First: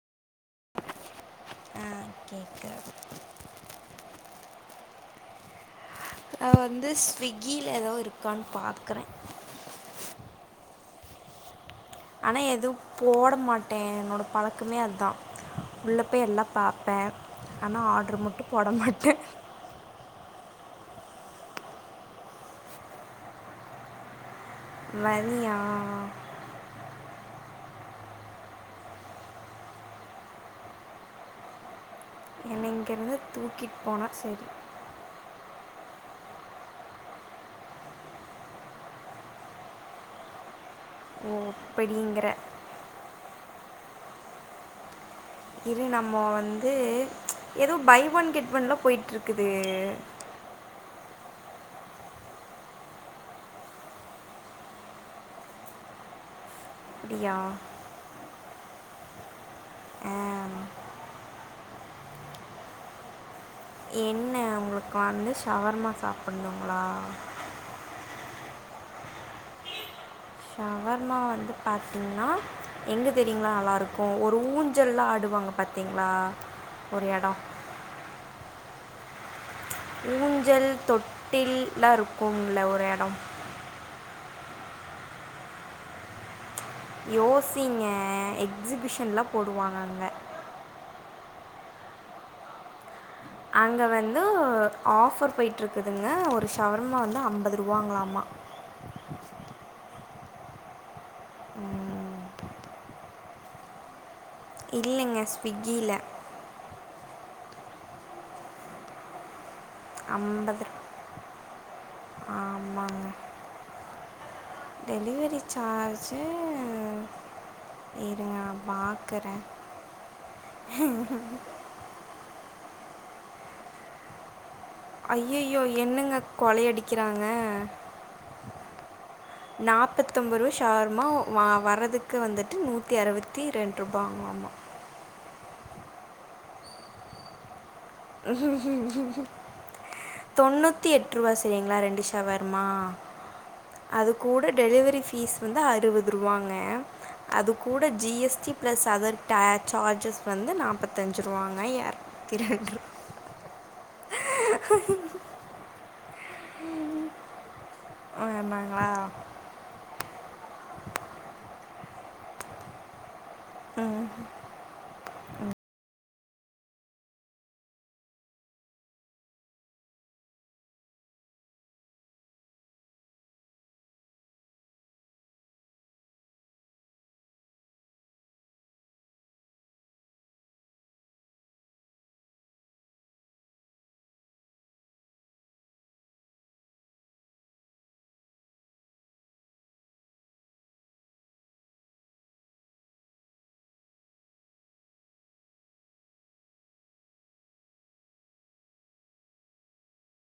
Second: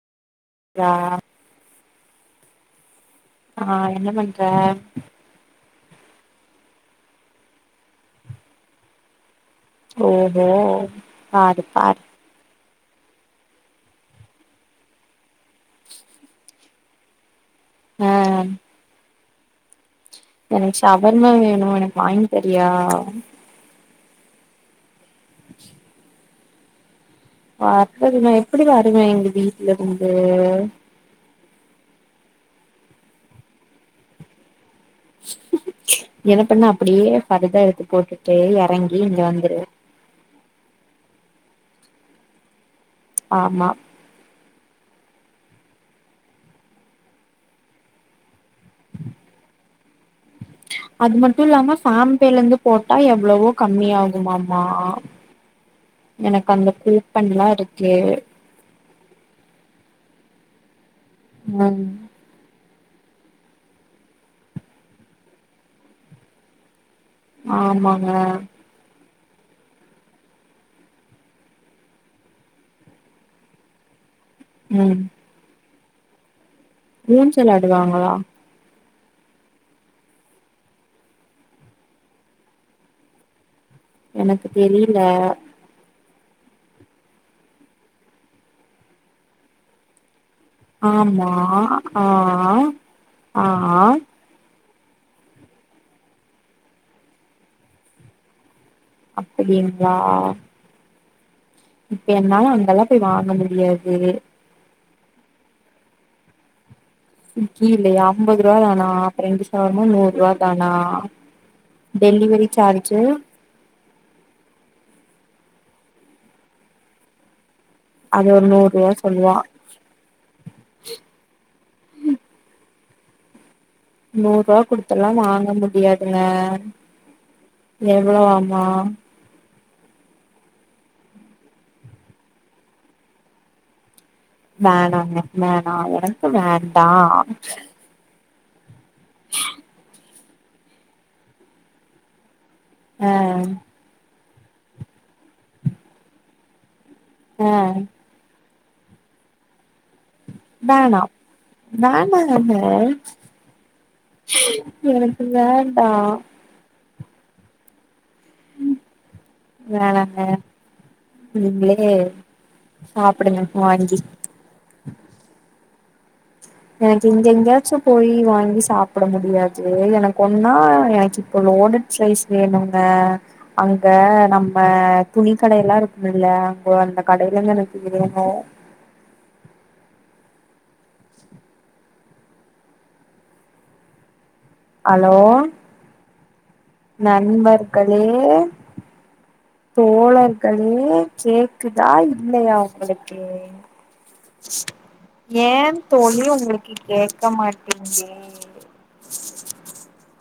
ஆ ஆ கேக்காது ஆ என்ன பண்ற நா வந்து ஸ்விக்கில ஏதோ இருக்கான்னு பாக்குறே ஓஹோ பாரு பாரு ஆனா எதுவும் போடா மாட்டே என்னோட பழக்கமே அதா உள்ள போய் எல்லா பாப்பே ஆனா ஆ ஆட்ரு மட்டு போட மாட்ட எனக்கு சவர்மா வேணு எனக்கு வாங்கி தரியா வரியா வர்றது நா எப்டி வருவ எங்க வீட்ல இருந்து என்னைய இங்க இருந்து தூக்கிட்டு போனா செரி என்னப் பண்ணா அப்டியே பர்தா எடுத்து போட்டுட்டு எறங்கி இங்க வந்துரு ஓ அப்டிங்கிற ஆமா இரு நம்மோ வந்து எதோ பை ஒன் கெட் ஒன்தா போய்ட்டுருக்குது அது மட்டு இல்லாம சேம்பேல இருந்து போட்டா எவ்ளவோ கம்மியாகுமாமா எனக்கு அந்த அப்படியா கூப்பன்லா இருக்கு ஆ மம் என்ன உங்களுக்கு வந்து ஷவர்மா சாப்புணுங்ளா ஆமாங்க ஷவர்மா வந்து பாத்தீங்கன்னா எங்கே தெரியுங்களா நல்லாருக் க்கு ஒரு ம் ஊஞ்சலா ஆடுவாங்க பாத்தீங்ளா ஊஞ்சல் ஆடுவாங்களா ஊஞ்சல் தொட்டில்லா இருக்குங்கள ஒரு எடோ எனக்கு தெரியல யோசிங்க எக்ஸிபிஷன்ல போடுவாங்க அங்க ஆமா ஆ ஆ அங்க வந்து ஆஃபர் போய்ட்டுருக்குதுங்க ஒரு ஷவர்மா வந்து அம்பது ரூவாங்களாமா அப்டிங்ளா ம், இப்ப என்னால அங்கலா போய் வாங்க முடியாது இல்லங்க ஸ்விக்கியில ஸ்விகில்லயா அம்பது ரூவா தானா அப்ப ரெண்டு சவர்மா நூறுவா ஐம்பது தானா டெலிவரி சார்ஜ் ஆமாங்க டெலிவரி சார்ஜு இருங்க அது நா ஒரு நூறு ரூபா பாக்குறே சொல்லுவா நூறுவா குடுத்தெல்லா வாங்க ஐயையோ! என்னங்க முடியாதுங்க கொலையடிக்கிறாங்க? எவ்ளோவாமா நாப்பத்தொம்போரூவா ஷவர்மா வா வர்ரதுக்கு வந்துட்டு நூத்தி அறுவத்தி ரெண்டு ரூபாங்களாமா வேணாங்க வேணா எனக்கு வேண்டான் தொண்ணூத்தி எட்ரூவா சரிங்ளா ரெண்டு ஷவர்மா ஆ அ அது கூட டெலிவரி ஃபீஸ் வந்து அறுவது ரூவாங்க அது ஆ கூட G S T plus other tax charges வந்து வேணா நாப்பத்தஞ்சு ரூவாங்க எரநத்தி வேணாங்க ரெண்ரூ எனக்கு வேண்டா வேணாங்களா வேணாங்க வேணாங் நீங்களே சாப்புடுங்க வாங்கி எனக்கு இங்க எங்கயாச்சும் போய் வாங்கி சாப்பட முடியாது எனக்கு ஒன்னா எனக்கு இப்போ லோடு ஸ்லைஸ் வேணுங்க அங்க நம்ம துணி கடைய எல்லா இருக்குமுல்ல அங்க அந்த கடையிலந்து எனக்கு வேணு ஹலோ நண்பர்களே தோழர்களே கேக்குதா இல்லையா உங்களுக்கு ஏ தோழி உங்களுக்கு கேட்க மாட்டீங்குதே